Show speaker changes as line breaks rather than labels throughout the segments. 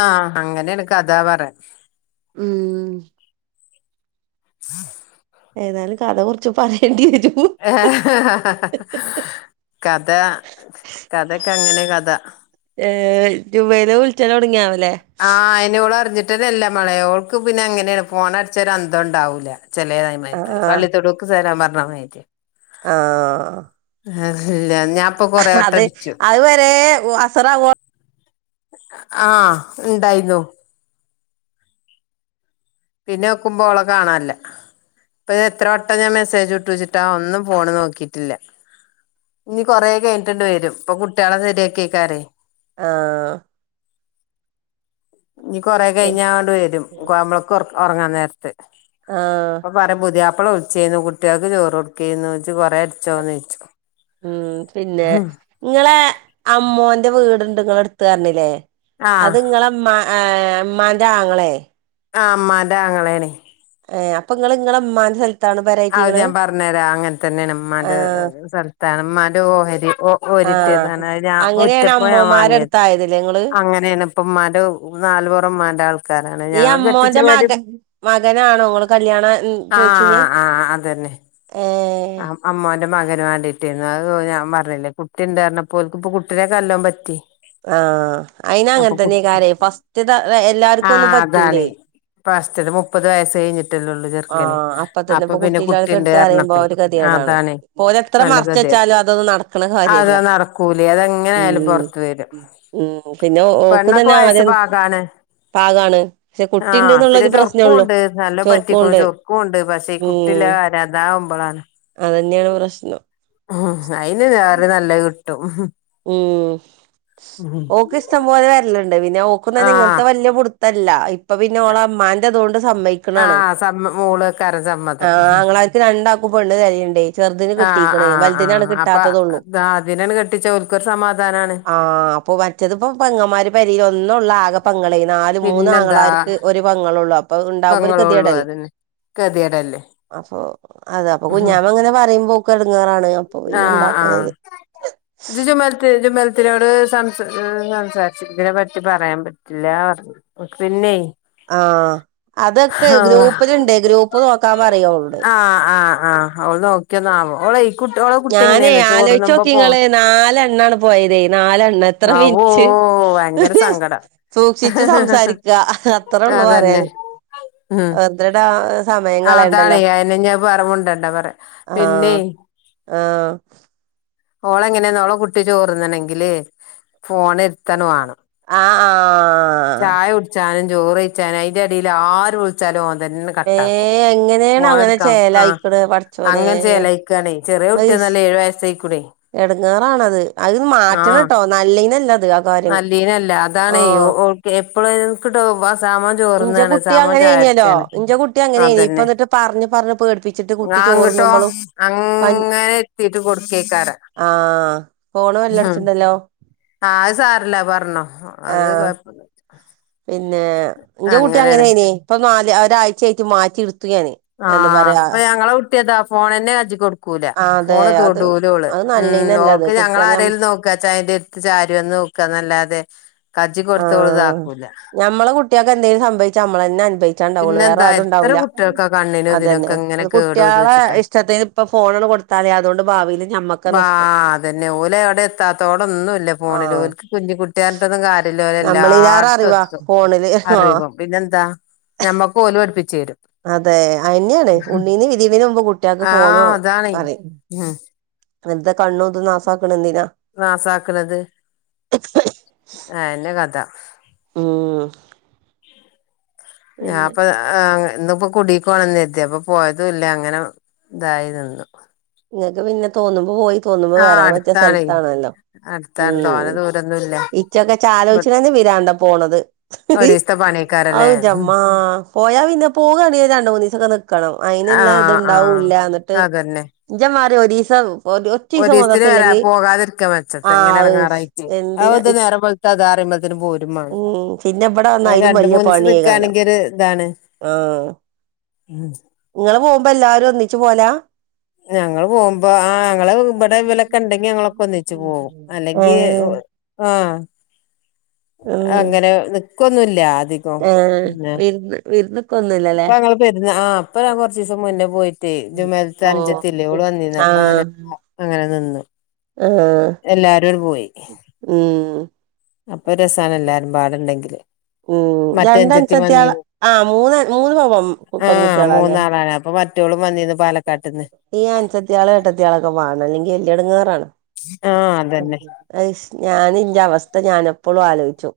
ആഹ്അങ്ങനെ എനക്ക് അതാ പറയാൻ
ഉം
[inaudible]
ഏതായാലും കഥ കുറച്ച് പറയേണ്ടി വരൂ
ആഹ് ഹ ഹ ഹ കഥ കഥക്ക അങ്ങനെ കഥ
ഏ ടു മൈല വിളിച്ചാൻ തുടങ്ങിയാ
ആഹ് അയിനോള് അറിഞ്ഞിട്ടന്നെ അല്ല മള യോൾക്ക് പിന്നെ അങ്ങനെയാണ് ഫോണടിച്ച ഒരന്തവും ഉണ്ടാവൂല ചെല നായന്മാർക്ക്
ആഹ്
പള്ളിത്തോടൊക്കക്ക് സലാം പറഞ്ഞമാതിരിയാ
ആഹ്
ആഹ് ഇല്ല നി
അത അതുവരെ അസറാവോ
ആഹ് ഉണ്ടായിരുന്നു പിന്നെ നോക്കുമ്പോ ഓളെ കാണാനില്ല ഇന്നലെ എത്ര വട്ടം ഞാൻ മെസ്സേജ് വിട്ട് വെച്ചിട്ടാ ഒന്നും ഫോണ് നോക്കിയിട്ടില്ല ഇനി കൊറേ കഴിഞ്ഞിട്ടണ്ട് വരും ഇപ്പൊ കുട്ടികളെ ശരിയാക്ക കേക്കാരേ
ആഹ്
ഇനി കൊറ കഴിഞ്ഞ ആള് വരും നമ്മളക്ക് ഉറങ്ങാൻ നേരത്ത്
ആഹ്
പറയും പുതിയാപ്പള വിളിച്ചിന്നു കുട്ടികൾക്ക് ചോറ് കൊടുക്കെന്ന് ചെച്ച്ച് കൊറെ അടിച്ചോന്ന് ചോദിച്ചു
ഉം പിന്നെ നിങ്ങളെ അ മ്മോന്റെ വീടുണ്ട് നിങ്ങള എടുത്ത് പറഞ്ഞില്ലേ
ആഹ്
അത്ങ്ങളെ ഉമ്മാ ഉമ്മാന്റെ ആങ്ങളെ
ആ ഉമ്മാന്റെ ആങ്ങളേണെ
ഏ അപ്പൊ നിങ്ങ നിങ്ങളെ ഉമ്മാൻ്റെ സ്ഥലത്ത്
അത് ഞാൻ പറഞ്ഞു തരാം അങ്ങനെ തന്നെയാണ് ഉ മ്മാൻ്റെ
ആഹ്
സ്ഥലത്താണ് ഉമ്മാന്റെ ഓഹരി ഓ
ആഹ്
ഒരിട്ടതാണ് ഞാൻ മുറ്റപ്പോ ഞാൻ വാങ്ങിയത്
ആയി നിതിനിങ്ങ ബ്
അങ്ങനെയാണ് ഇപ്പ ഉമ്മാന്റെ നാലപോറമമാന്റെ ആൾക്കാരാണ്
ഈ
ഞങ്ങൾ കെട്ടിച്ച
അമ്മോന്റെ മക
പേരിം
മകനാണോ ങ്ങള്ൾ കല്യാണം ചോയിച്ചന്
ആഹ്
ഏ
ആം അമ്മോന്റെ മകന് വാണ്ടീട്ട് അത് ഞാൻ പറഞ്ഞിലെ കുട്ടിണ്ട് പറഞപ്പോ ഓൽക്ക് ഇപ്പൊ കുട്ടിനക്കെ നല്ലോം പറ്റി.
ആഹ് അയിന്
അപ്പൊ
അങ്ങനെ തന്നെ
കുട്ടി
കാരയ് ഫസ്റ്റ് എല്ലാർക്കും ഒന്നും പറ്റൂലേ
ഫസ്റ്റ് മുപ്പത് വയസ് കഴിഞ്ഞിട്ടല്ലേള്ളൂ
ആഹ് അപ്പൊ തന്നെപ്പോ കുട്ടയില ആളെകെട്ട പറിയുമ്പോ
പറഞ്ഞപ്പേ
അവര് കദേടാണ്
അതാണ്
പോതെത്ര
നല്ല
മറച്
ഗതികേട്
വെച്ചാലും അതൊന്നും നടക്കണ കാര്യല്ല
അതാ നടക്കൂലേ
ഉ
അതെങ്ങനായാലും പൊറത്ത് വരും
ഉം പിന്നെ ഓക്ക്
പെണ്ണൊക്കെ
തന്നെ
വയസ്സ്
ആദ്യം
പാകാണ്
പാകാണ് പക്ഷെ കുട്ടിണ്ട്
ആഹ്
എന്നുള്ള
പിന്നെ
ഒരു
ചൊറുക്കും
പ്രശ്നേള്ളു
ഉണ്ട് നല്ലോ പറ്റിക് ണു ചൊർക്കുംണ്ട് പക്ഷേ ഈ കുട്ടില്ല
ഉം
കാര്യതാവുമ്പോളാണ്
അതന്നെയാണ് പ്രശ്നം.
ഉ അയിന് വേറെ നല്ലത് കിട്ടും
ഉം ഓക്ക് ഇഷ്ടം പോലെ വരലുണ്ട് പിന്നെ ഓക്കുംതന്നെ
ആഹ്
ഇങ്ങനത്തെ വലിയ പുടു പുട്ത്തല്ല ഇപ്പൊ പിന്നെ ഓളെ ഇമ്മാന്റെ അതുകൊണ്ട് സമ്മയിക്കണാണ്
ആഹ് സമ്മ മോളേക്കാരം സമ്മതം
ആങ്ങള രണ്ടാക്കുംപെണ്ണ് തരയണ്ടേ ചെറുതിന് കിട്ടീ ക്കുണു വലുതിനാണ് കിട്ടാത്തതുള്ളൂ.
ഇതാതിനണ് കെട്ടിച്ച ഓൽക്കൊരു സമാധാനണ്.
ആ അപ്പൊ മറ്റത്പ്പോ പെങ്ങന്മാര് പെരീല് ഒന്നൊള്ളാകെ. പങ്ങളേ നാല്
പിന്നെന്താ
മൂന്ന്ങ്ങളാർക്ക് ഒരു പെങ്ങളള്ളു അപ്പൊ ഉണ്ടാകുമ്പോ ഒരു
പെങ്ങളുള്ളൂ
ഗതികേടല്ലേ
അതന്നെ ഗതികേടല്ലേ
അപ്പൊ അത അപ്പൊ കുഞ്ഞാമ ങ്ങനെ പറിമ്പോ ഓക്ക് എട്ങ്ങേറാണ്.
ആഹ് ആഹ്. ജ് ജുമൽത്ത് ജുമൽത്തിനോട് സംസ സംസാരിച്ച് ഇതിനെ പറ്റി പറയാൻ പറ്റില്ല ർഞ്ഞു. പിന്നേ
ആഹ് അതൊക്കെ
അള്ളാഹ്
ഗ്രൂപ്പ്ല്ണ്ട് ഗ്രൂപ്പ് നോക്കാ പറിയോളോട്.
ആഹ് ആഹ് ആഹ് ഓള് നോക്കി നാവോ ഓളെ കുട്ടി ഓളെ കുട്ടി എങ്ങനെന്ന ചോറ് നുമ്പോ പോണ്
നാലണ്ണാണ് പോയത് നാലെണ്ണ എത്ര
ആവോ
മിൻറ്റ്
ഭയങ്കര സങ്കടം
സൂക്ഷിച്ച് സംസാരിക്ക അത്രേ ഉള്ളൂ
അതന്നെ
പറയാന്.
ഉം
വെർതടാ സമയം
അതാണ്
കളയണ്ടല്ലോ
അയന്നെ ഞാൻ പറ മുണ്ടണ്ട പറയാ
ആഹ്.
പിന്നെ
ആഹ്
ഓളെ എങ്ങനെന്നോ ഓളെ കുട്ടി ചോർന്നണെങ്കില് ഫോണര്
ആഹ് ആഹ്
ചായ കുട്ച്ചാനും ചോറ് വെയ്ച്ചാന അയിന്റെ എടേൽ ആര് വ്ൾച്ചാലും ഓൻതന്ന
ഏ
കട്ടാക്കും
എങ്ങനെയാണ് അങ്ങനെ
ഫോണട്ക്കാം ആഹ്
ചേലായിക്കണ് പടച്ചോനെ
അങ്ങനെ ചേലായ്. ക്കണേ ചെറിയ
അയ്ഷ്
കുട്ട്യന്നല്ല ഏഴ് വയസ്സയിക്കുണെയ്
എടങ്ങേറാണത് അഹ് മാറ്റണട്ടോ നല്ലേ നല്ലത് അഹ്
നല്ലേ നല്ല അതാണ് ഒ ഓൾക്ക് എപ്പഴു ക്ക്ട്ടോ വ സാമാ
ഇഞ്ച കുട്ടി അങ്ങനേനില്ലോ ഇഞ്ച കുട്ടി അങ്ങനെനി പ്പ ന്ന്ട്ട് പർഞ്ഞ് പർഞ്ഞ് പേട്പ്പി
ങ്ങാ ങ്ങ്ട്ടോ അങ്ങനെ ഇത്തിട്ട് കൊട്ക്കേക്കാരം.
ആഹ് ഫോണ് ബെല്ലട്ച്ച്ണ്ടല്ലോ.
ആഹ് അഹ് സാരല്ല പർഞ്ഞോ അത്
ആഹ്
കൊഴപ്പല്ല.
പിന്നെ ഇന്റെ കുട്ടി
അങ്ങനെയാണ്
അങ്ങനേനി പ്പ നാല് ഒരാഴ്ചയായിട്ട് മാറ്റി ഇട്ത്തു ഞാന്. എന്താ
ആഹ്
പറയാ
ഇപ്പ ഞങ്ങളെ കുട്ട്യതാ ഫോണന്നെ കജ്ജി കൊട്ക്കൂല
ആഹ് അതെ
ഫോണ്
അത്
തൊടൂ ൾ
അത്
ഉം
നല്ലീനല്ല അത്
ഓൾക്ക്
കുട്ടികളെ ഞ
ഞങ്ങളാരേലും നോക്കാ ച അയിന്റെ ട്ത്ത് ചാരി വന്ന് നോക്കന്നല്ലാതെ. കജ്ജ് കൊട്ത്ത
ആഹ്
ഓള്താക്കൂല.
ഞമ്മളെ കുട്ട്യേക്ക് എന്തെലും സംഭവിച്ച നമ്മളന്നെ അൻഭ ച്ചാണ്ടാവുള്ളൂ വേറെ
പിന്നെന്താ
ആരും
എത്ര
ണ്ടാവൂല
കുട്ടികൾക്കാ കണ്ണിനും
അതന്നെ
ഇതിനൊക്കെ ഇങ്ങനെ
ഇത്
കേട് വന്ന്
കുട്ട്യാളെ
വെച്ചിട്ടാ
ഇഷ്ടത്തിന് ഇപ്പ ഫോണാണ്ട് കൊട്ത്താൽ അതുകൊണ്ട് ഭാവിൽ ഞമ്മക്ക
വാ
നഷ്ടം
അതന്നെ ഓല്
ആഹ്
കുഞ്ഞിക്കുട്ടിയാര്തന്നും കാര്യല്ല ഓല് എല്ലാട്ത്തും എത്തും.
ഫോണ്ൽ ആഹ്
അറിവും പിന്നെന്താ? ഞമ്മക്ക് ഓല് പട്പ്പിച്ച് രും.
അതെ അഹന്നെയാണ് ഉണ്ണീന്ന് വിരിയുന്നെനു മുമ്പ് കുട്ട്യേക്ക് ഫോൺ
ആഹ് അതാണേ
അറിം.
ഉം
വെർതെ കണ്ണും തും നാസാ ക്ക്ണ എന്തിനാ.
നാസാക്ക്ണത് അഹന്നെ കഥ.
ഉം.
ഞാ
പിന്നെ
പ്പ ആഹ് ഇന്ന് ഇപ്പൊ കുടി ക്ക് പോണംന്ന് കര്തി അപ്പൊ പോയതുംല്ല അങ്ങനെ തായി നിന്നു.
ഇങ്ങക്ക് പിന്നെ തോന്ന്മ്പോ പോയി തോന്ന്മ്പോ
ആഹ്
വരാൻ പറ്റ്യ
അടുത്താണേ
സ്ഥൽത്താണല്ലോ.
അടുത്താണ്
ഉം
തോനെ ദൂരൊന്നുല്ല
ഇച്ചൊക്കെ ചാലോച്ച്ണന്നെ പിരാന്താ പോണത്.
ഒരീസത്തെ പണിയേക്കാരല്ലേ
അഹ് ന്റമ്മാ. പോയാ പിന്നെ പോകാണെൽ രണ്ട് മൂന്നിസൊക്കെ ന്ന്ക്കണം അയിന്ള്ള ഇത്ണ്ടാവൂല്ല ന്ന്ട്ട് ഒറ്റീസം
ഒരി
മദ്രസ
സ്ത്തിന് വരാ
ഇല്ലെങ്കി
പോകാതിരിക്കാ മെച്ചം ഇങ്ങനെ
ആഹ്
എടങ്ങേറായി.
എന്തിനാ
അഹക്കെ നേരം വെള്ത്ത ദാ റിമ്പ പോരും മാണം
ഉം പിന്നെ ഇവിടെ വന്നാ അയിലും
രണ്ട്,
വലിയ
മൂന്ന് സം
പണിയേകാരം
നിക്കാണെങ്കി ഒരു താണ്.
ആഹ്
ഉം
ങ്ങള് പോവുമ്പോ എല്ലാരും ഒന്നിച്ച് പോവല?
ഞങ്ങൾ പോവുമ്പോ ആഹ് ങ്ങള് ഇവടെ ഇവലൊക്കെ ണ്ടെങ്കി ഞങ്ങളൊക്കെ ഒന്നിച്ച് പോകും അല്ലെങ്കി
ഏഹ്
ആഹ്,
ഉം
അങ്ങനെ നിക്കൊന്നുല്ല അധികം. പിന്നെ
വിര്‌ന്ന്‌ വിരുന്ന് ക്കൊന്നുല്ലലെ
ഇപ്പൊ ങ്ങങ്ങള് പെരുന്ന ആ അപ്പൊ ഞാൻ കുറച്ച് ദിവസം മുന്നേ പോയിട്ടയ് ജുമൈ ത അഞ്ചത്തില്ലെ
ഓഹ്
ഓള് വന്നിന്ന് അപ്പൊ
ആഹ്
അങ്ങനെ അങ്ങനെ നിന്നു.
ആഹ്
എല്ലാരും അട് പോയി
ഉം
അപ്പൊ രസാണ് എല്ലാരുംപാടെണ്ടെങ്കില്.
ഉം, രണ്ടൻസത്തിയാള ആ മൂന്ന് അൻ മൂന്ന് പെൺമ
ആഹ്, മൂന്നാളാണ് അപ്പൊ മറ്റോളും വന്നിന്ന് പാലക്കാട്ട്ന്ന്.
ഈ അൻസത്തിയാള് എട്ടത്തിയാളൊക്കെ വാണം. ഇല്ലെങ്കി വല്ല്യടങ്ങേറാണ്.
ആഹ് അതെന്നെ.
അയ്ഷ്, ഞാന് ഇന്റെ അവസ്ഥ ഞാന് എപ്പളും ആലോയ്ച്ചും.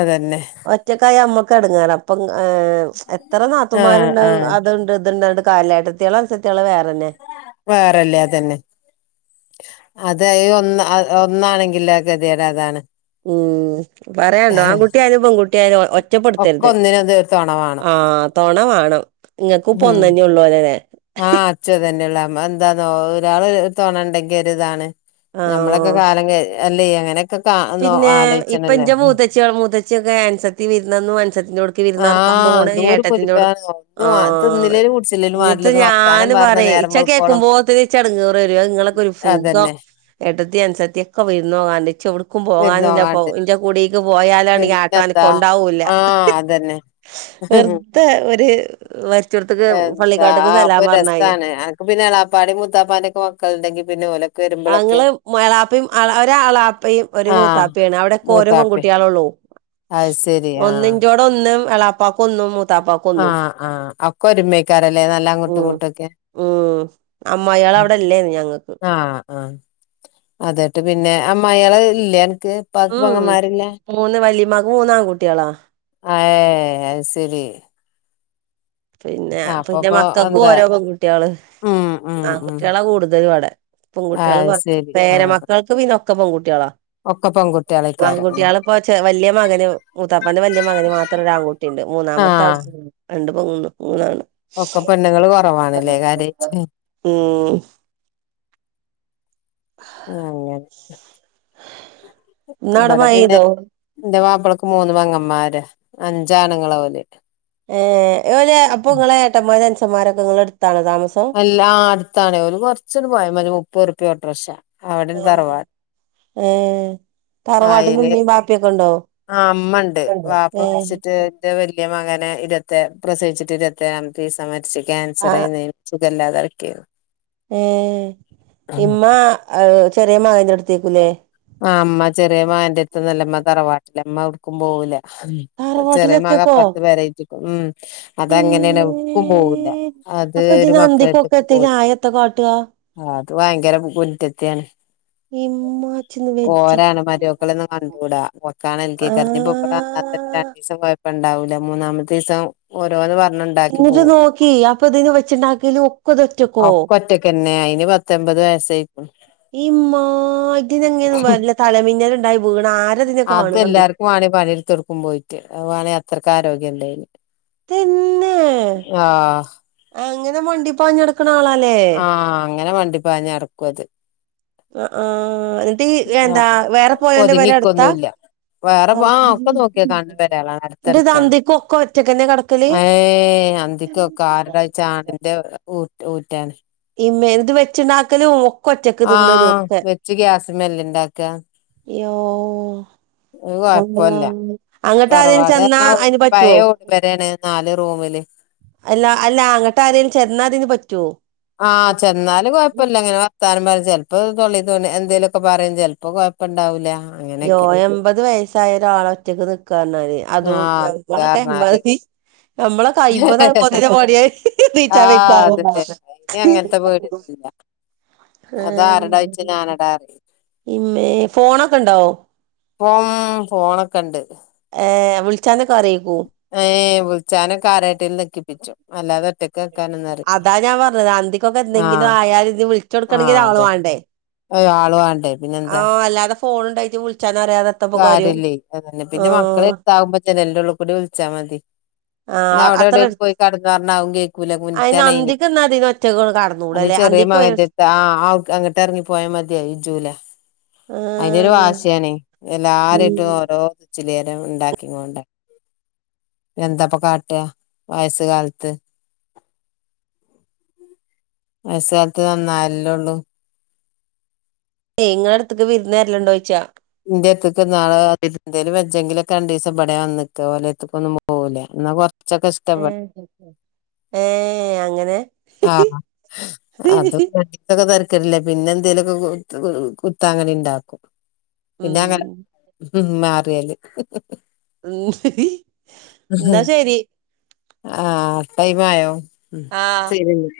അതന്നെ.
ഒറ്റക്കായ ഞമ്മക്ക് എടങ്ങേറ അപ്പം ഏ... എത്ര
ആ
നാത്തുമാരുണ്ട്
ആ
അത്ണ്ട് ഇത്ണ്ട്ന്ന് പറഞ്ഞിട്ട് കാര്യല്ല ഏട്ടത്തിയാള് അൻസത്തിയാള് വേറെന്നെ.
വേറെല്ലേ അതന്നെ. അത് ഈ ഒന്ന് അ ഒന്നാണെങ്കിൽള്ള കേത്യേട് അതാണ്.
ഉം, പറ്യാണ്ടോ ആൺകുട്ടിയായാലും പെൺകുട്ടിയായാലും
ഒക്കെ
ഒറ്റപ്പെടുത്തരുത്.
ഒന്നിനും തീർത്തോണ വാണം
ആഹ്, തൊണ മാണം. ഇങ്ങക്കുംപ്പ
ഉം
ഒന്ന്തന്നെ ഒള്ളോല്ലലെ.
ആഹ് ഇച്ച് ഇത് തന്നെയള്ളൂ നമ്മള് എന്താന്നോ ഒരാള് തൊണണ്ടെങ്കി ഒരി ഇതാണ്. ഞമ്മളെ ക്കെ
ആഹ്
കാലം അല്ലേയ് അങ്ങനെയൊക്കെ കാ ന്നൊ ആലോയ്ച്ചണല്ലൊ.
ച്ചിയാളും മൂത്തച്ചിയൊക്കെ അൻസത്തി വിരുന്നന്നു, അൻസത്തിന്റോട് ക്ക് വിരുന്നാർക്കാൻ
ആഹ്
പോണ്
എന്തോരു
ഏട്ടത്തിന്റെോട്
പൊലിവാന്നോ
ആ
ഒന്നും തിന്നില്ലേലും കുടിച്ചില്ലേലും
ങ്ങത്ത്
വേണ്ടില്ലന്ന് വർത്താനം
ഞാന്
പറഞ്ഞ
പറിയേ
നേരം
ഇച്ചത്
വെളുക്കോളം
കേൾക്കുമ്പോൾത്തിന് ഇച്ച് എടങ്ങേറ് വരുയ്. ഇങ്ങളൊക്കൊരു സുഖം.
അതന്നെ
ഏട്ടത്തി അനുസത്തി ഒക്കെ വിരുന്നോവാണ്ട്. ഇച്ച് എവിട്ക്കും പോകാനുല്ലപ്പം.
വിരുന്നോകാണ്ട്
ഇന്റെ കുടീക്ക് പോയാലാണങ്കി ആട്ട അനക്കം
പിന്നെന്താ
ഉണ്ടാവുല്ല,
ആഹ് അതന്നെ
വെറു തെ ഒരു മരിചോട്ത്ത്ക്ക് പള്ളിക്കാട്ട്ക്ക് സലാം പറഞ്ഞരിയ
പ്പ പിന്നെ എളാപ്പാന്റിം മുത്താപ്പാന്റിം ഒക്കെ മക്കളുണ്ടെങ്കി പിന്നെ ഓലെ
ആങ്ങള് മ എളാപ്പിം അ എൾ ഒരു എളാപ്പയും ഒരു
ആഹ്
മൂത്താപ്പിയാണ്. അവിടെക്കെ ഓരു
മൂത്താപ്പേം
പെൺകുട്ടിയളുള്ളൂ.
അത് സെരി ആ
ടെഒന്ന് എളാപ്പാക്ക ഒന്നും മൂ
ആഹ് ആഹ് ഒക്കെ ഒരുമയ്ക്കാരല്ലേ നല്ല അങ്ങട്ടും
ഉം
ഇങ്ങട്ടും ഒക്കെ.
ഉം, അമ്മായിയേള് അവിടെ ഇല്ലെന്നും ഞങ്ങൾക്ക്.
ആഹ് ആഹ്, അതട്ട് പിന്നെ അമ്മായിയേള് ഇല്ലേ അൻക്?
[unintelligible] മൂന്ന് വല്ലിമ്മാക് മൂന്ന് ആൺ കുട്ടിയളാ.
അ ഏഹ്, അത് സെരി
പിന്നെ പിന്നെ
അപ്പപ്പൊ
മക്കക്കും
എന്താ
ഓരോ പെൺകുട്ടിയള്,
ഉം ഉം ഉം
ആൺകുട്ടിയളാ കൂടുതല് ഇവടെ പെൺകുട്ടിയള്
അത്
കൊറവ.
ശരി
പേര
ആഹ്
മക്കൾക്ക് പിന്നൊക്കെ പെൺകുട്ടിയളാ
ഒക്കെ പെൺകുട്ടി-
ആൺകുട്ടിയാളിപ്പൊ ചെ വല്ല്യ മകന് മൂത്താപ്പാന്റെ വല്ല്യ മകന് മാത്രം ഒരു ആൺകുട്ടിണ്ട്. മൂന്നാമത്തെ
ആഹ്
രണ്ട് പെണ്ണും മൂന്ന് ആണും.
ഒക്കെ പെണ്ണുങ്ങള് കൊറവാണ്ല്ലേ കാര്യയിറ്റ്
ഉം
ആഹ് അങ്ങനെ
ഇന്നവിടെ
ഇവടെ
മഴ
പിന്നെ.
പെയ്തോ
ഇന്റെ മാപ്പളക്ക് മൂന്ന് പെങ്ങന്മാരാ, അഞ്ചാണുങ്ങളാ ഓല്.
ഏഹ്, ഓലെ അപ്പൊ ഇങ്ങളെ ഏട്ടന്മാർ അൻസൻമാരൊക്കെ ഇങ്ങളെ അടുത്താണോ താമസം.
ഇല്ലാ ആ അടുത്താണ്. ഒരു കൊറച്ചണ്ട് പോയ മതി. ഒരു മുപ്പത് ഉർപ്യ ഓട്ടർക്ഷ അവിടെണ് തറവാട്.
ഏഹ് തറവാട്ടില്
അയില്
ഇമ്മിം വാപ്പിയൊക്കെണ്ടോ?
ആ ഇന്റെ വല്ല്യ മകനെ ഇരത്തെ പ്രസവിച്ചിട്ട് ഇരുപത്തെഴാമത്തെ ദിവസ മരിച്ചത്.
ആ
ക്യാൻസർ ഏന്ന്. സുഖല്ലാതെ കെടക്കേന്നു.
ഏഹ് ഇമ്മ ചെറിയ മകന്റെ ഏടുത്തേക്കൂല്ലേ
ആഹ് ഇമ്മ ചെറിയ മകന്റെ അടുത്തൊന്നു അല്ല ഇമ്മ തറവാട്ടിലാ ഇമ്മ എവുടുക്കും പോവൂല
തറവാട്ടില്
ചെറിയ മകനാ
ഒറ്റക്കോ
അപ്പുറത്ത് പേര കേറ്റിക്ക്ണ് ഉം അത് അങ്ങെനെണ്
ഇമ്മേ
എവുട്ക്കും പോവൂല്ല അത്
അപ്പൊ
ഒരു
ഇതിന് അന്തിക്കൊക്കെ
മക്കളെടുത്തുക്കും
എത്തിയില്ലേ
പോവൂല
ആയ എത്ത കാട്ടുക
ആഹ് അത് ഭയങ്കര കുറ്റത്തിയാണ്
ഹിമ്മ
പോരാണ് മരുവക്കളെന്നും കണ്ടൂട കൊക്കാണ് എനിക്ക് കഞ്ഞപ്പൊ [inaudible] ഇബടെ വന്നാ തന്നെ
ആഹ്
രണ്ടീസം ഇണ്ടാവൂല്ല മൂന്നാമത്തെ ദിവസം ഓരോന്ന് പറഞ്ഞ
ഇങ്ങട്ട് നോക്കി അപ്പൊ ഇതിന് വെച്ചുണ്ടാക്കല് ഒകെ ഇത് ഒറ്റക്കോ
കെന്നെ അയിന് പത്ത് എൻമ്പത്ത് വയസായിക്ക്ണ്
ഇമ്മാ ഇതിനങ്ങെനെ വല്ല തലമിന്നൽ ഉണ്ടായി വീണാ ആര ഇതിനൊക്കെ
അത്
കാണണേ ഇതി
എല്ലാർക്കും വാണേ പണിട്ത്തൊട്ക്കും പോയിറ്റ്. അഹ് വാണേ അത്രക്ക് ആരോഗ്യണ്ടയ്ന്.
തന്നെ
ആഹ്
അങ്ങനെ വണ്ടി പാഞ്ഞു നടക്ക്ണെ ആളാ
ആഹ് അങ്ങനെ വണ്ടിപ്പാഞ് നടക്കും അത്
ആഹ് എന്നിട്ട് ഈ എന്താ
ആഹ്
വേറെ പോയോന്റെ പേര അടുത്താ
ഒതുങ്ങിക്കൊന്നുല്ല വേറെ ആ ഒക്കെ നോക്കിയാ കാണ് ണ പെരേളാണ്
എന്നിട്ട്
അടുത്തടുത്താണ്
അന്തിക് ഒകെ ഒറ്റകെന്നെ കട്
ഏഹ് അന്തിക്കൊക്കെ ആരട് [unintelligible]
ഇമ്മേ ന്നിട്ട് വെച്ചുണ്ടാക്കലും ഒകെ തിന്നലും
ആഹ്
ക്കെ
വെച്ച് ഗ്യാസ്മ്മല്ലേ ഇണ്ടാക്ക
അയ്യോ
ഒരു
അള്ളാഹു
കൊഴപ്പല്ല
വെ അങ്ങട്ട് ആരേലും ചെന്നാ അയ്ന് പറ്റുവോ
പേരെണ് നാല് റൂമില്
അല്ല അല്ല അങ്ങേട്ട് ആരേ ചേന്ന ഇതിന് പറ്റുവോ
ആഹ് ചെന്നാല് കൊഴപ്പയില്ല ഇങ്ങനെ വർത്താനം പറയും ചെലപ്പോ തൊളേ തോന്നിയെ എന്തേലൊക്കെ പറയും ചെലപ്പോ കൊയ പ്പം ഇണ്ടാവൂല
അയ്യോ എൺമ്പത് വയസായ ഒരാള് ഒറ്റക്ക് നിക്കാറഞാല് അതും
ആഹ്
ഞമ്മളൊക്കെ എമ്പത്
നിക്കാർഞ്ഞാല്
നമ്മള അയ്മ്പതാവുമ്പോത്തിനും പണിയായി ണീച്ചാൻ വെയ്ക്കോ
ആഹ്
ആവോ
അതന്നെ അയിന് അങ്ങനത്തെ പേടിയൊന്നുല്ല
ഏഹ്
അതാരടാ ചോയ്ച്ചാ ഞാനടാ പറയും
ഇമ്മേ ഫോണൊക്കെ ഉണ്ടോ
ഇപ്പം ഫോണൊക്കെണ്ട്
ഏഹ് വിൾച്ചാനൊക്കറിയ്ക്കും?
ഏഹ് വുൾച്ചാനൊക്കാരോണ്ടേലും നക്കിപ്പിച്ചും. അല്ലാത ഒറ്റ [unintelligible]
അതാ ഞാ പർഞ്ഞത് അന്തിക്കൊക്കെ എന്തെങ്കിലു ആയാല് ത് വിൾചോട്ക്കണെങ്കിൽ
ആഹ്
ഒരാള്
അതന്നെ
വാണ്ടേ?
ആള് വാണ്ടേ? പിന്നെന്താ
ആഹ് അല്ലാതെ ഫോണ് ഇണ്ടായിറ്റ് വുൾച്ചാനറിയാതെ.
കാര്യല്ലെയ്. അതെന്നെ പിന്നെ മക്കളെട്ത്താവുമ്പൊ ജെനല്ന്റുള്ളുക്കൂടി വുൾച്ചാ മതി. ന്നാ
ആഹ് അത്ര
അവുടെടേലും പോയി കട്ന്നോർഞ്ഞാ അ ഉം കേ
അയിന്
കുൻത്തനെയ്നി.
അന്തിക്ക് എന്നാ അതിന് ഒറ്റക്ക്
അതി
കടന്നൂടല്ലേ
ചെറി
അന്തിക്ക് വ
മകന്റെര്ത്ത് ആഹ് ഇട്ടെർങ്ങിപോയാ മതി അഹ് എജ്ജൂല. അയ്നൊരു
ആഹ്
വാശിയാണെയ് എല്ലാരെയ്ട്ടും. [unintelligible] ഇണ്ടാക്കിങ്ങോണ്ട്. എന്താപ്പൊ കാട്ട വയസ്സ് കാലത്ത്. വയസ്സ് കാലത്ത് നന്നായാലല്ലൊള്ളു.
ഇങ്ങളട്ത്ത്ക്ക് വിര്ന്നെര്ല്ണ്ടോയച്ച
ഇന്റെര്ത്തക്ക നാെന്തേൽ വെച്ചെങ്കില ഒക്ക രണ്ട് ദിവസം ഇവടെ വന്നിക്ക ഓലെ എടുത്ത് ക്ക് ഒന്നും പോ പോവൂലെ ന്നാ കൊർച്ചൊക്കെ ഷ്
ഏഹ് അങ്ങനെ
ആഹ് അത്. പ്പൊക്കെ തെര്ക്കട്ല്ല പിന്നെന്തേലു ഒക്കെ കുത്താങ്ങനീണ്ടാക്കും.
ഉം
പിന്നങ്ങനെ മ്മാറിയല്.
ഇന്നാ ശരി.
ആഹ് ടൈമായോ? ഉം
ആഹ്
സരിന്നാ